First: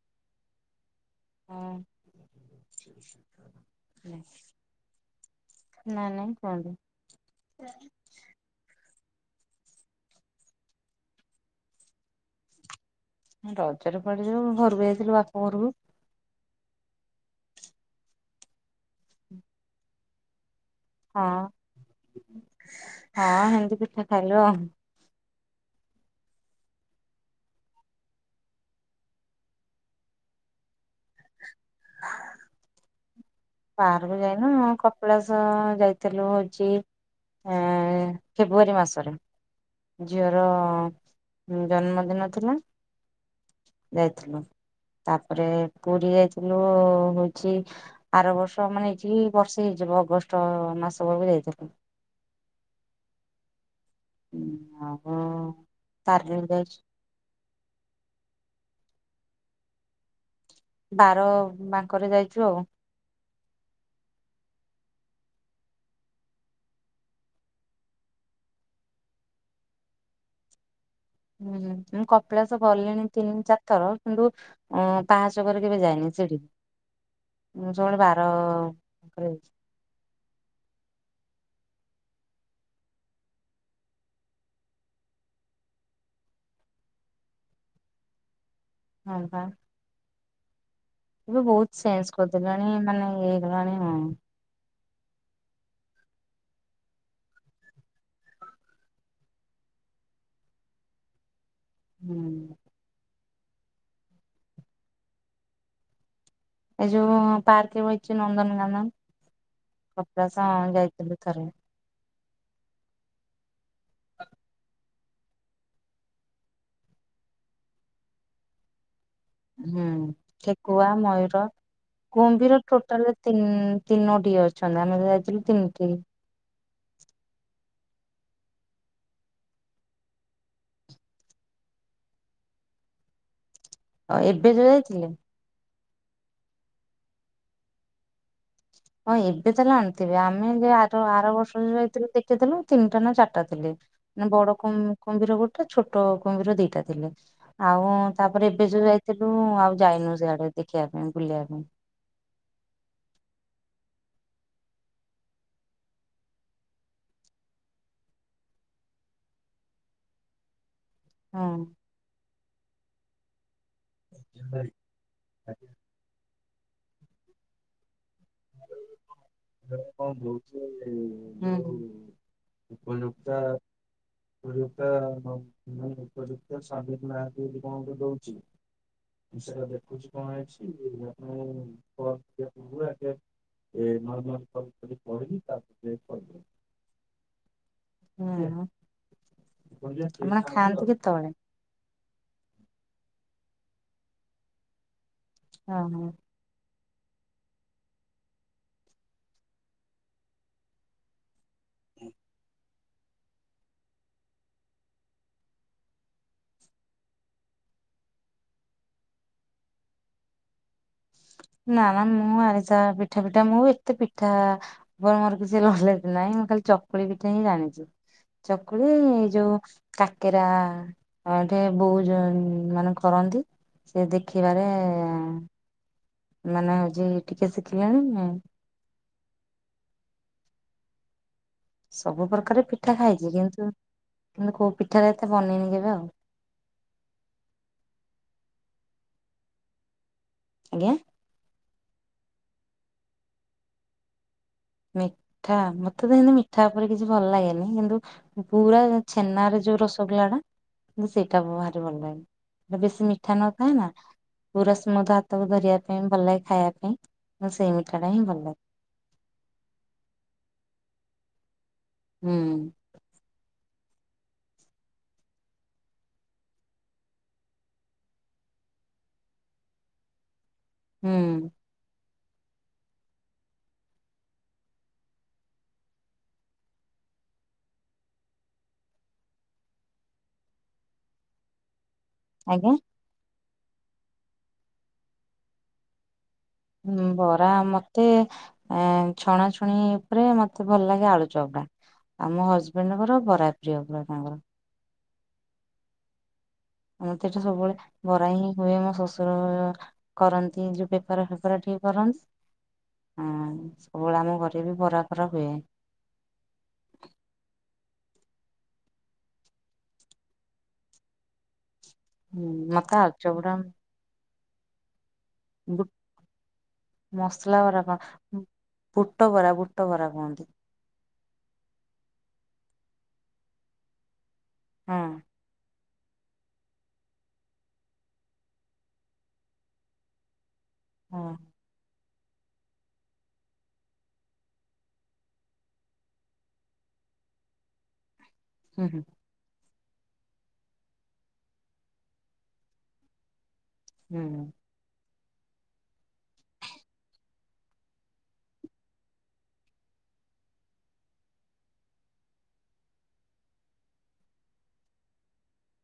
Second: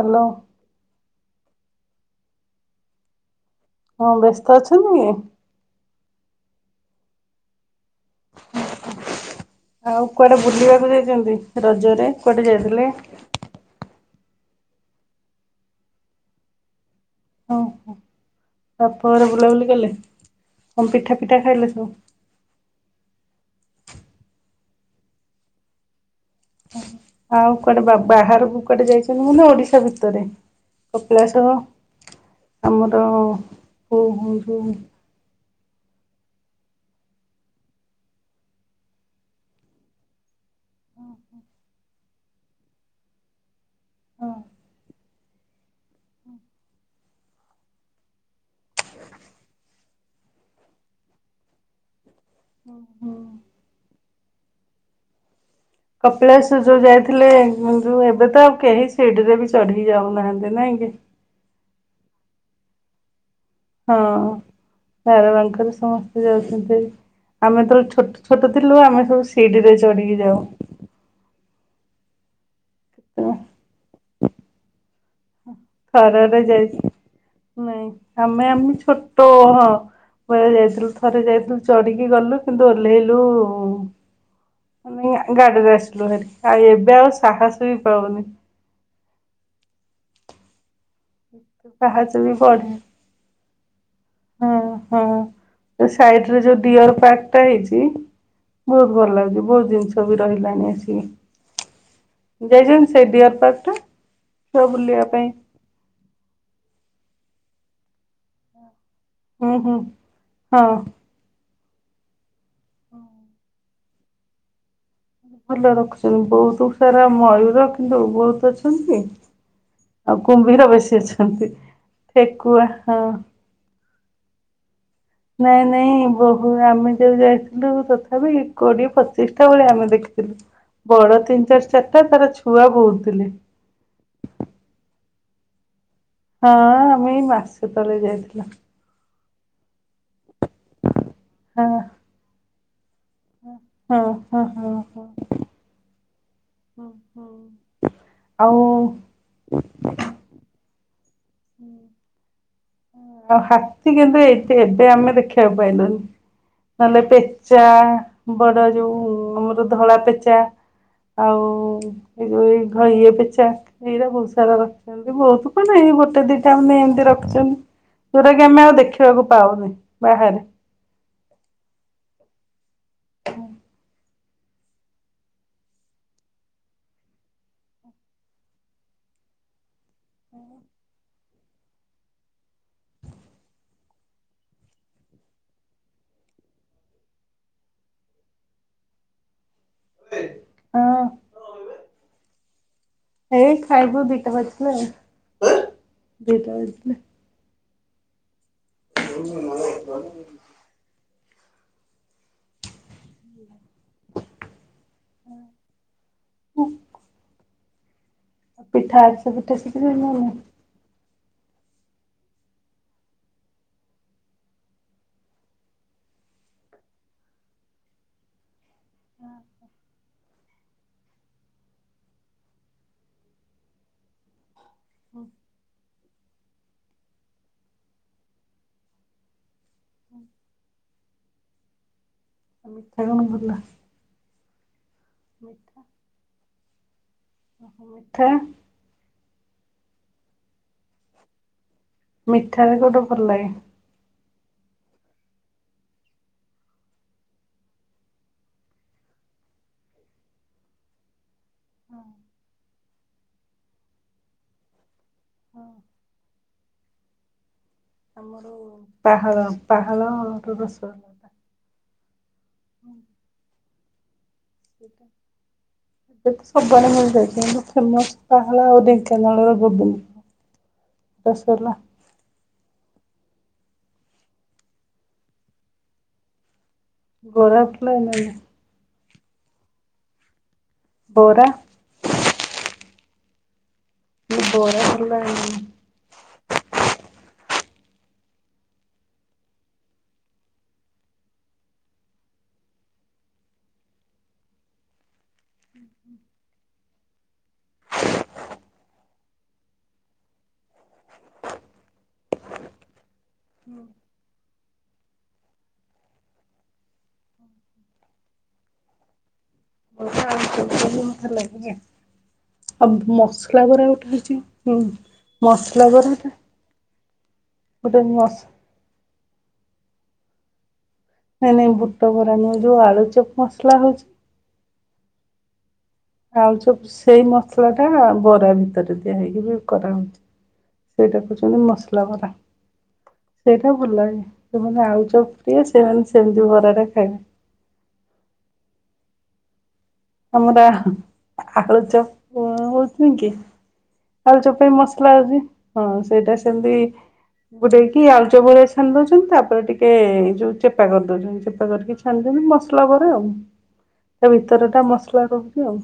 Hello. ହଁ। କଣ ବ୍ୟସ୍ତ ଅଛୁ କି? ନା ନାଇଁ କୁହନ୍ତୁ। ଆଉ କୁଆଡେ ବୁଲିବାକୁ ଯାଇଚନ୍ତି ରଜରେ କୁଆଡେ ଯାଇଥିଲେ? ରଜରେ କୁଆଡେ ଯିବ ଘରକୁ ଯାଇଥିଲୁ ବାପା ଘରକୁ। ଓହୋ ବାପ ଘରେ ବୁଲା ବୁଲି କଲେ। କଣ ପିଠା ହଁ ପିଠା ଖାଇଲେ ସବୁ ହଁ ହେମିତି ପିଠା ଖାଇଲୁ ଆଉ। ଆଉ କୁଆଡେ ବ-ବାହାରକୁ କୁଆଡେ ଯାଇଚନ୍ତି ନା ଓଡିଶା ଭିତରେ କପିଳାସ ଆମର ଯୋଉ ବାହାରକୁ ହଁ ଯାଇନୁ ହୁଁ ଉଁ କପିଳାସ ଯାଇଥିଲୁ ହୋଉଚି ଆ ଫେବୃଆରୀ ମାସରେ ଝିଅର ଜନ୍ମଦିନ ଥିଲା। ଯାଇଥିଲୁ। ତାପରେ ପୁରି ଯାଇଥିଲୁ ହୋଉଚି ଆର ବ ର୍ଷ ମାନେ ଏଇଠିକି ବର୍ଷେ ହେଇଯିବ ଅଗଷ୍ଟ ମାସ ବେଳକୁ ଯାଇଥିଲୁ। ଓହୋ। ହୁଁ ହବ। କପିଳାସ ଯୋଉ ଯାଇଥିଲେ ଯୋଉ ଏବେ ତ ଆଉ କେହି ସିଡରେ ବି ଚଢିକି ଯାଉନାହାନ୍ତି। ନାଇଁ କି? ବାର ବାଙ୍କରେ ଯାଇଚୁ ଆଉ। ହଁ ବାର ବାଙ୍କରେ ସମସ୍ତେ ଯାଉଚନ୍ତି। ଆମେ ତ ଛୋଟ ଛୋଟ ଥିଲୁ ଆମେ ସବୁ ସିଡିିରେ ଚଢିକି ଯାଉ। ହୁଁ ମୁଁ କପିଳାସ ଗଲିଣି ତିନି ଚାରି ଥର କିନ୍ତୁ ଅଂ ଥରଟେ ଯାଇଚି ମୁଁ ନାଇଁ ସବୁବେଳେ ବାର ଆମେ ଆମେ ଛୋଟ କରେ। ହଁ ଥରେ ଯାଇଥିଲୁ ଥରେ ଯାଇଥିଲୁ ଚଢିକି ଗଲୁ କିନ୍ତୁ ଓହ୍ଲେଇଲୁ ମାନେ ଗାଡିରେ ଆସିଲୁଭାରି ଆଉ ଏବେ ଆଉ ସାହସ ବି ପାଉନି। ହଁପା। ଏବେ ବହୁତ ଚେଞ୍ଜ ପାହାଚ କରିଦେଲାଣି ମାନେ ଇଏ ହେଇଗଲାଣି ହଁ। ଓହୋ ଯୋଉ ସାଇଡରେ ଯୋଉ ଡିଅର ପାର୍କ ଟେ ହେଇଚି। ବହୁତ ଭଲ ଲାଗୁଛି ବହୁତ ଜିନିଷ ବି ରହିଲାଣି ଆସିକି। ହୁଁ ଜୟଜନ୍ତ ସେଇଟି କାରଟା ଛୁଆ ବୁଲିଆ ପାଇଁ ଏ ଯୋଉ ପାର୍କରେ ବଇଛି ନନ୍ଦନ କାନନ୍। ହୁଁ ହୁଁ କପିଳାସ ଯାଇଥିଲୁ ଥରେ ହଁ। ଭଲ ରଖୁଛନ୍ତି ବହୁତ ସାରା ମୟୂର, କିନ୍ତୁ ବହୁତ ଅଛନ୍ତି ହୁଁ ଆଉ କୁମ୍ଭୀର ଠେକୁଆ, ବେଶୀ ମୟୂର, ଅଛନ୍ତି। କୁମ୍ଭୀର ଠେକୁଆ ହଁ ଟୋଟାଲ୍ ତିନ୍ ତିନୋଟିଏ ଅଛନ୍ ନାଇଁ ନାଇଁ ବହୁ ଆମେ ଯୋଉ ଯାଇଥିଲୁ ତଥାପି କୋଡିଏ ପଚିଶଟା ଭଳିଆ ଆମେ ଦେଖିଥିଲୁ। ବଡ ତିନି ଚାରି ଚାରିଟା ତାର ଛୁଆ ବହୁତ ଥିଲେ। ଆ ଏବେ ଯୋଉ ଯାଇଥିଲେ? ହଁ ଆମେ ଏଇ ମାସେ ତଳେ ଯାଇଥିଲୁ। ହଁ ଏବେ ତାହେଲେ ଆଣିଥିବେ, ଆମେ ଯେ ଆର ଆର ବର୍ଷ ହଁ ଯୋଉ ଯାଇଥିଲୁ ଦେଖିଥିଲୁ। ତିନିଟା ନା ଚାରିଟା ଥିଲେ, ହଁ ମାନେ ହଁ ବଡ ହଁ ହଁ। କୁମ୍ଭୀର ଗୋଟେ ଛୋଟ କୁମ୍ଭୀର ଦି ଟା ଥିଲେ ଆଉ ତାପରେ ଆଉ ଏବେ ଯୋଉ ଯାଇଥିଲୁ ଆଉ ଯାଇନୁ ସିଆଡେ। ଦେଖିଆ ପାଇଁ ବୁଲିଆ ପାଇଁ। ଆଉ ହାତୀ କିନ୍ତୁ ଏବେ ଏବେ ଆମେ ଦେଖିଆକୁ ପାଇଲୁନି। ନହେଲେ ପେଚା ବଡ ଯୋଉ ଆମର ଧଳା ପେଚା ଆଉ ହଁ। ଏ ଯୋଉ ଏଇ ଘ ଇଏ ପେଚା। ଏଇରା ବହୁତ ସାରା ରଖିଛନ୍ତି ବହୁତ କଣ ଏଇ ଗୋଟେ ଦିଟା ଖଣ୍ଡେ ଏମିତି ରଖିଛନ୍ତି। ଯୋଉଟା କି ଆମେ ଆଉ ହୁଁ। ଦେଖିବାକୁ ପାଉନି ଉପଯୁକ୍ତା ବାହାରେ। ଉପଯୁକ୍ତା ଉପଯୁକ୍ତା [unintelligible] ନାଁ କେମିତି କଣ ଗୋଟେ ଦଉଛି। ସେଇଟା ଦେଖୁଛି କଣ ହେଇଛି, ଆପଣଙ୍କୁ କଲ୍ କରିଆ [unintelligible] ଏ ନର୍ମାଲ ବହି ପହି ପଢ଼ଲି ତାପରେ ଯାଇ [unintelligible] ହୁଁ ମା ଖାଆନ୍ତି ହଁ କେତେବେଳେ? ଏଇ ଖାଇବୁ ଦିଟା ବାଜିଲେ ଆଉ, ଓହୋ ଦିଟା ବାଜିଲେ। ହୁଁ [unintelligible] [unintelligible] ଉ ପିଠା ଆରିସା ପିଠା ସିଖିଲଣି ନା ନାଇଁ? ନା ନା ମୁଁ ଆରିସା ପିଠା ପିଠା, ମୁଁ ଏତେ ପିଠା ଉପରେ ମୋର କିଛି ନଲେଜ୍ ନାହିଁ। ମୁଁ ଖାଲି ଚକୁଳି ପିଠା ହିଁ ଜାଣିଚି। ଚକୁଳି ଯୋଉ କାକେରା ଏଠେ ବୋଉ ଯ ମାନେ କରନ୍ ନ୍ତି ସେ ଦେଖିବାରେ ହଁ। ମାନେ ହଉଛି ଟିକେ ଶିଖିଲେଣି ହୁଁ। ସବୁ ପ୍ରକାର ପିଠା ମିଠା କଣ ଖାଇଛି ଭଲ କିନ୍ତୁ, କିନ୍ତୁ କୋଉ ପିଠାରେ ଏତେ ବନେଇନି ମିଠା କେବେ ଆଉ। ମିଠା। ଆଜ୍ଞା। ମିଠାରେ କୋଉଟା ଭଲ ଲାଗେ? ମିଠା ମତେ ତ ସେନ୍ତୀ ମିଠା ଉପରେ କିଛି ଭଲ ଲାଗେନି, କିନ୍ତୁ ପୁରା ଛେନାରେ ଯୋଉ ରସଗୋଲା ଟା ମୁଁ ସେଇ ଭାରି ଭଲ ଲାଗେ ବେଶୀ ମିଠା ନଥାଏ ନା ପୁରା ସ୍ମୁଥ ହାତ କୁ ଧରିବା ପାଇଁ ଭଲ ଲାଗେ ଖାଇଆ ପାଇଁ ମୁଁ ସେଇ ମି ଆମର ପାହାଳ ପାହାଳର ରସଗୋଲଟା ହୁଁ। ସେଇଟା। ଏବେ ତ ସବୁ ଆଡେ ମିଳି ଯାଉଛି କିନ୍ତୁ ଫେମସ୍ ଟା ହେଲା ଢେଙ୍କାନାଳର ଜୁବୁଲ ବାସ ହୁଁ ସରଲା ଗୋରାପ ଫୁଲ ମିଳୁନେ ବୋରା, ଆଜ୍ଞା, ମୁଁ ବରାଫୁଲ ଆଣିଲି ନାଇଁ। ଁ ବରା ମତେ ଛଣାଛୁଣି ଉପରେ ମତେ ଭଲ ଲାଗେ ଆଳୁ ଚପଟା। ଆମ ହଜବେଣ୍ଡଙ୍କର ବରା ପ୍ରିୟ ପୁରା ତାଙ୍କର। ହୁଁ, ମତେ ଏଟା ସବୁବେଳେ ବରା ହିଁ ହୁଏ ମୋ ଶଶୁର କରନ୍ତି ଯୋଉ ବେପାର ଫେପାର ଟିକେ ଫ୍ରାନ୍ସ, ହ [inaudible] ହଁ ସବୁବେଳେ ଆମ ଘରେ ବି ବରା ଫରା ହୁଏ। ହୁଁ ଆଉ ମତେ ଆଳୁ ଚପ୍ ଟା ମସଲା ବରା ଗୋଟେ ହଉଚି। ହୁଁ ବୁ ମସଲା ବରାଟା। ମସଲା ବରା ଗୋଟେ କଣ ମସ୍ ବୁଟ ବରା ବୁଟ ବରା କୁହନ୍ତି। ନାଇଁ ନାଇଁ ବୁଟ ଭରା ନଉ ଯୋଉ ଆଳୁ ଚପ ମସଲା ହଉଛି ହଁ। ଆଉ ସ ସେଇ ମସଲା ଟା ବରା ଭିତରେ ଦିଆ ହେଇକି ବି କରାହଉଛି ସେଇଟା ହଁ କହୁଛନ୍ତି, ମସଲା ପରା ସେଇଟା ଭଲେ ସେମାନେ ଆଉଛ, ପ୍ରିୟ ସେମାନେ ସେମିତି ଭରାଟା ଖାଇବେ ହୁଁ ହୁଁ। ଆମର ଆଳୁଚପ ହଉଛି କି ହୁଁ। ଆଳୁଚପ ପାଇଁ ମ ଉ ହଁ ସେଇଟା ସେମତି ଗୋଟେଇକି ଆଳୁଚ ବଳିଆ ଛାଣି ଦଉଛନ୍ତି, ତାପରେ ଟିକେ ଯୋଉ ଚେପା କରି ଦଉଛନ୍ତି ଚେପା କରିକି ଛାଣିଉଛନ୍ତି ମସଲା ପରେ ଆଉ ଭିତରୋ ଛି ଆଉ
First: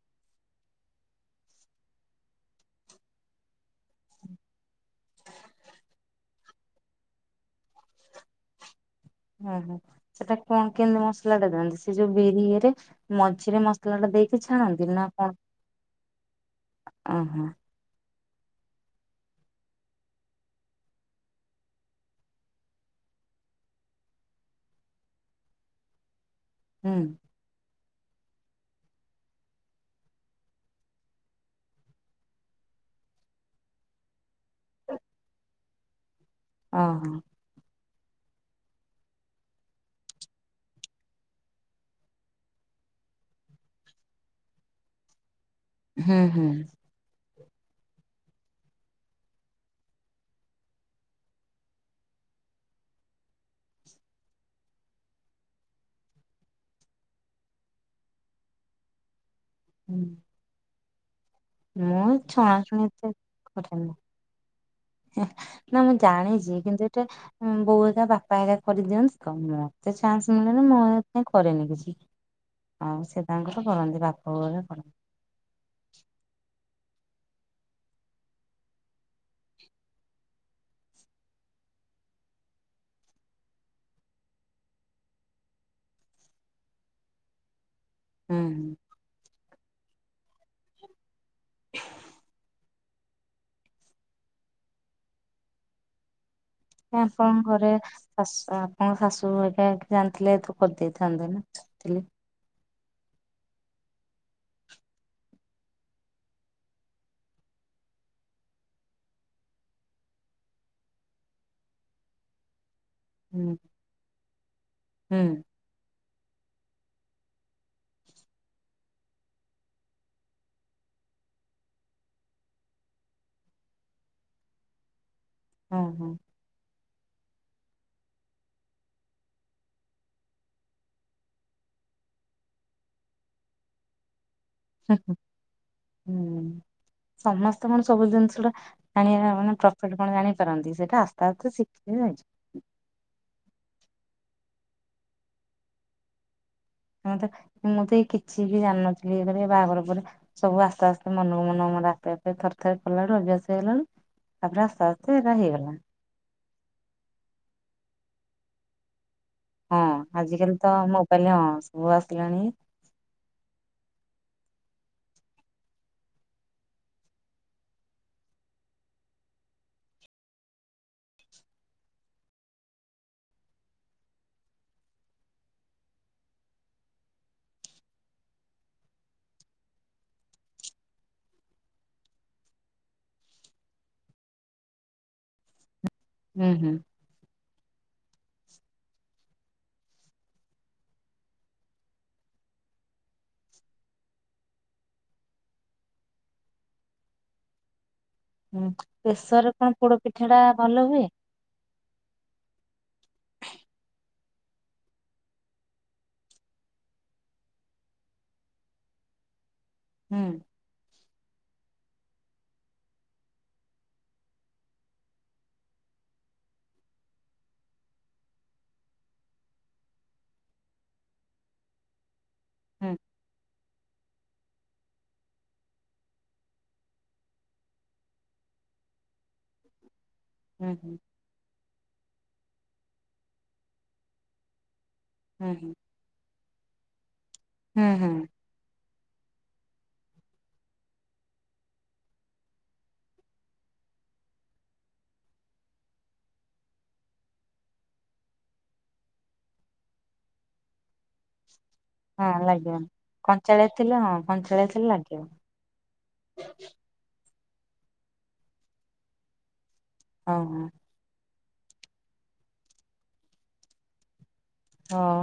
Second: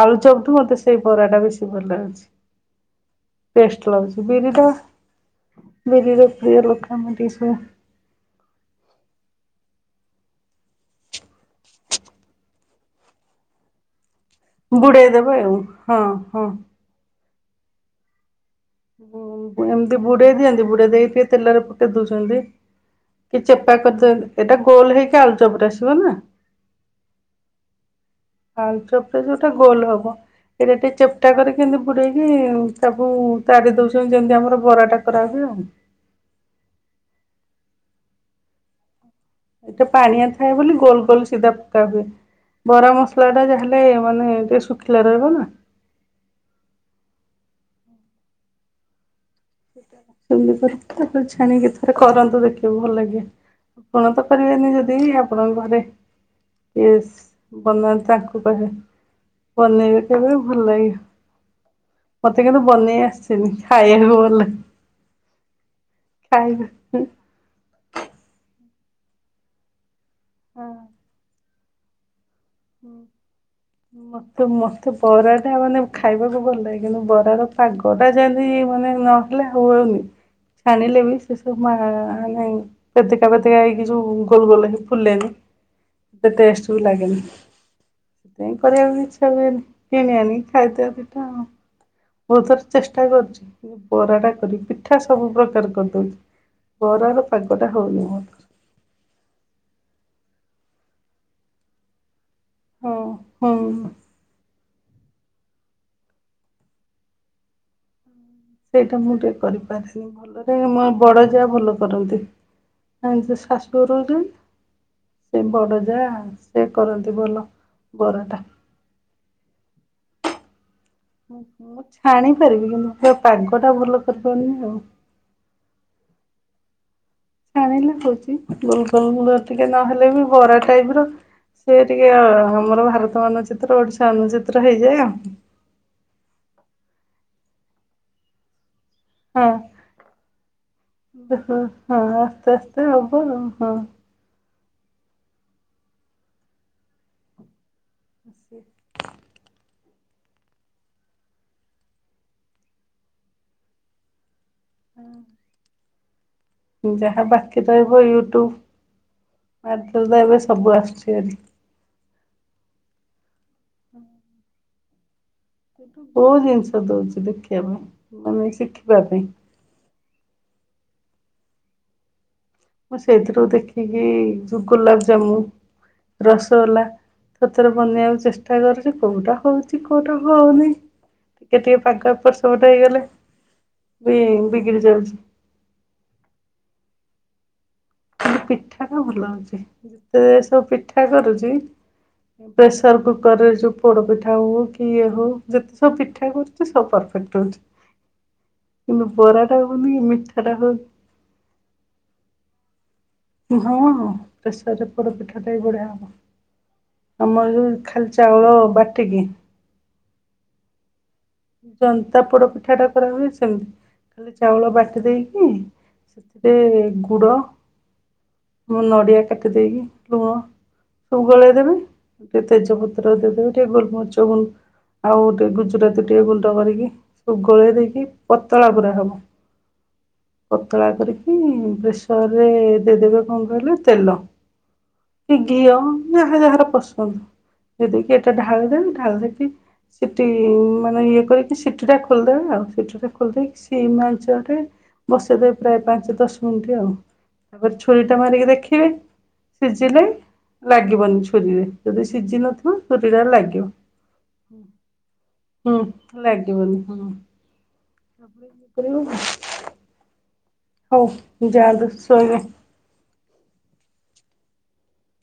ଆଳୁ ଚପ ଟୁ ମତେ ସେଇ ବରା ଟା ବେଶୀ ଭଲ ଲାଗୁଛି ଟେଷ୍ଟ ଲାଗଛି ବିରିଟା ବିିଲ ରପଆ ଲୋକା ଓ ହୋ, ସେଟା କଣ କେମିତି ମସଲା ଟା ଦିଅନ୍ତି ସେ ଯୋଉ ବିରିରେ ମଝିରେ ମସଲା ଟା ଦେଇକି ଛାଣନ୍ତି ନା କଣ ବୁଡେଇଦବ ଆଉ, ହଁ ହଁ ଓହୋ ହ ଏମତି ବୁଢ ଦେଇିଆନ୍ତି, ବୁଢ ଦେଇ ତେଲାରେ ପୁଟେ ଦୂଷଣ ଦେଇ କି ଚେପା କରିଦ ଏଇଟା ଗୋଲ ହେଇକି ଆଳୁ ଜବରେ ଆସିବ ନା। ହୁଁ। କାଲ ଚପରେ ଯେଉଟା ଗୋଲ ହବ ଏଇଟା ଟିକେ ଚେପ୍ଟା କରିକ କେମିତି ବୁଡେଇକି, ତାକୁ ତାର ଦଉଛନ୍ତି ଯେମିତି ଆମର ବରାଟା କରା ହଏ ଆଉ। ଓ ହୋ। ଏଇଟା ପାଣିଆ ଥାଏ ବୋଲି ଗୋଲ ଗୋଲ ସିଧା ପକା ହୁଏ। ବରା ମସଲା ଟା ଯାହାେଲେ ମାନେ ଟିକେ ଶୁଖିଲା ରହିବ ନା ହୁଁ ହୁଁ। ଛାଣିକି ଥରେ କରନ୍ତୁ ଦେଖିବାକୁ ଭଲ ଲାଗେ ଆପଣ ତ କରିିବିବାରନି ଯଦି ଆପଣ ବାରେ ବନାନ୍ତି ତାଙ୍କୁ କହେ ବନେଇବେ ହୁଁ। କେବେ ଭଲ ଲାଗେ ମୁଁ ମତେ କିନ୍ତୁ ଛଣାଛୁଣି ବନେଇ ଏତେ ଆସିଛିନି କରେନି ଖାଇବାକୁ ବଲେ ନା ମୁଁ ଜାଣିଛି କିନ୍ତୁ ଏଟା ବୋଉ ହେଗ ବାପା ହେ କରିଦିଅନ୍ତି କଣ ମତେ ଚାନ୍ସ ମିଳେନି ହଁ ମୁଁ ଏଥି ପାଇଁ କରେନି କିଛି ଆଉ ସେ ତାଙ୍କର କରନ୍ତି ବାପା ବୋଉ ମତେ ହେରିକା କରନ୍ତି ମତେ ବରା ଟା ମାନେ ଖାଇବାକୁ ଭଲ ଲାଗେ କିନ୍ତୁ ବ ପାଗ ଟା ଯେମିତି ମାନେ ନହେଲେ ହୁଉନି। ଛାଣିଲେ ବି ସେ ସବୁ ମା ମାନେ ବେଦକା ଫେଦକା ହେଇକି, ଯୋଉ ଗୋଲ ଗୋଲ ହେଇ ଫୁଲେନି ସେତେ ଟେଷ୍ଟିବ ଲାଗେନ ହୁଁ ସେଥିପାଇଁ କରିବାକୁ ଇଚ୍ଛା ହୁଏନି, କିଣିବାନି ଖାଇଦ ପଇଟା ବଥର ଚେଷ୍ଟା କରୁଛି ପରରା ଟା କରିି ପିଠା ସବୁ ପ୍ରକାର କରିଦଉଛି ବରାର ଆପଣଙ୍କ ଘରେ ପାଗଟା ହଉନି ମୋର। ଶଶ ଆପଣଙ୍କ ଶାଶୁ ଏକା ଯାଆନ୍ତି। ତ କରିଦେଇଥାନ୍ତେ ନା। ହଁ ହୁଁ। ସେଇଟା ମୁଁ ଟିକେ କରିପାରେନି, ଭଲରେ ମୋ ବଡ ଯାହା ଭଲ କରନ୍ତି। ଆ ହୁଁ ଶାଶୁଘ ରହୁଛନ୍ତି, ହୁଁ ସେ ବଡ ଯା ସେ କରନ୍ତି ଭଲ ବରଟା ମୁଁ ଛାଣି ପାରିବି କିନ୍ତ, ସେ ପାଗ ଟା ଭଲ କରିପାରୁନି ଆଉ ହଁ ହଁ। ଛାଣିଲେ ହଉଛି ଗୋଲ ଗୋଲ ଟିକେ ନହେଲେ ବି ବରା ଟାଇପ ର ସେ ଟିକେ ଆମର ଭାରତ ମାନଚିତ୍ର ଓଡିଶା ଅନାନୁଚିତ୍ର ହୁଁ ସମସ୍ତେ କଣ ସବୁ ଜିନିଷ ଗଟା ଆାଣିବା ଆଉ। ମାନେ ପ୍ରଫିଟ କଣ ଜାଣିପାରନ୍ତି ସେଇଟା ଆସ୍ତେ ହଁ ଆସ୍ତେ ଶିଖ ହଁ ଆସ୍ତେ ଯାଇଛି। ଆସ୍ତେ ହବ ଆଉ ହଁ ଆ ତ ମୁଁ ତ ଏ କିଛି ବି ଜାଣିନଥିଲି ଏ ଘ ବାହାଘର ପରେରେ ସବୁ ଆସ୍ତେ ଆସ୍ତେ ମନକୁ ମନ ମର ଆପେପେ ଥରେ ଥରେ ପଲା ବେୁ ଅଭ୍ୟାସ ହେଇଲା ବୁ ତାପରେ ରାସ୍ତତା ଆସ୍ତେ ଏଟା ହେଇଗଲା ଯାହା ବାକି ରହିବ ୟୁଟୁ ହଁ ଆଜିକାଲି ତ ଭାରି। ମୋବାଇଲ ହଁ ସବୁ ଆସିଲାଣି ହୁଁ ସେଠୁ ବହୁତ ଜିନିଷ ଦଉଛି ଦେଖିବା ପାଇଁ ମାନେ ଶିଖିବା ପାଇଁ ମୁଁ ସେଇଥିରୁ ଦେଖିକି ଗୋଲାପଜାମୁନ ରସଗୋ୍ଲା ତରେ ବନେଇବାକୁ ଚେଷ୍ଟା କରୁଛି କୋଉଟା ହଉଛି କୋଉଟା ହଉନି ଟିକେ ଟିକେ ପାଗ ଉପରେ ସବୁଟ ହେଇଗଲେ ବି ବିଗିଡି ଯାଉଛି ହୁଁ ହୁଁ ପିଠାଟା ଭଲ ଅଉଛି ଯେତେ ସବୁ ପିଠା କରୁଛି ପ୍ରେସର କୁକର ରେ ଯୋଉ ପୋଡ ପିଠା ହଉ କି ଇଏ ହଉ ଯେତେ ସବୁ ପିଠା କରୁଛି ସବ [unintelligible] ହୁଁ। କିନ୍ତନ୍ତୁ ବରା ପ୍ରେସରରେ ଟା କଣ ହନ ପୋଡ କି ପିଠା ମିଠା ଟା ଭଲ ହଉ ହୁଏ? ହଁ ପ୍ରେସର ପର ପିଠାଟଇ ବଢଆ ହବ ଆମର ଖାଲିଚ ବଳ ବାଟିକ ହୁଁ ଜନ୍ତା ପୋଡ ପିଠା ଟା କର ହୁନି ସେମିତି ଖାଲି ଚାଉଳ ବାଟି ଦେଇକି ସେଥିରେ ଗୁଡ ମୁଁ ନଡିଆ କାଟି ଦେଇେଇକି ଲୁଣ ସବୁ ଗଳେଇଦବି ଟିକେ ହୁଁ ତେଜପତ୍ର ଦେଇଦେବେ ଟିକେ ଗୋଲମରଚୁ ଆଉ ଟେ ଗୁଜୁରା ଗଟିଏ ଗୁଣ୍ଡ କରିକି ସବୁ ଗୋଳେଇ ଦେଇକି ପତଳା ପୁରା ହବ ହୁଁ ପତଳା ହୁଁ କରିକି ପ୍ରେସରରେ ଦେଇଦେବେ କଣ କହିଲେ ତେଲ କି ହୁଁ ହୁଁ ଘିଅ ଯାହାର ଯାହାର ପସନ୍ଦ ହୁଁ ଯଦି ହୁଁ କିି ଏଟା ଢାଳିଯାଏ ଆବ ସେଠି ମାନେ ଇଏ କରିକି ସିଟି ଟା ଖୋଲିଦେବେ ଆଉ ସିଟି ଟା ଖୋଲିଦକି ସିମା ଅଞ୍ଚଳରେ ବସେଇଦବେ ପ୍ରାୟ ପାଞ୍ଚ ଦଶ ମିନିଟ ଆଉ ତାପରେ ଛୁରୀ ଟା ମାରିକି ଦେଖିବେ ସେଝିଲ ଲାଗ ଲାଗିବନି ଛୁରୀରେ ଯଦି ହଁ ସିଝି ନଥିବ ଲାଗିବନି। ଛୁରୀରେ ଲାଗିବ କଞ୍ଚାଳିଆ ଥିଲେ ହଁ କଞ୍ଚାଳିଆ ଥିଲେ ଲାଗିବ ହୁଁ ଲାଗେିବ ହୁଁ ସପପ ହଁ ହଁ ହଉ ଯାଦୁ ସ ନ ହଁ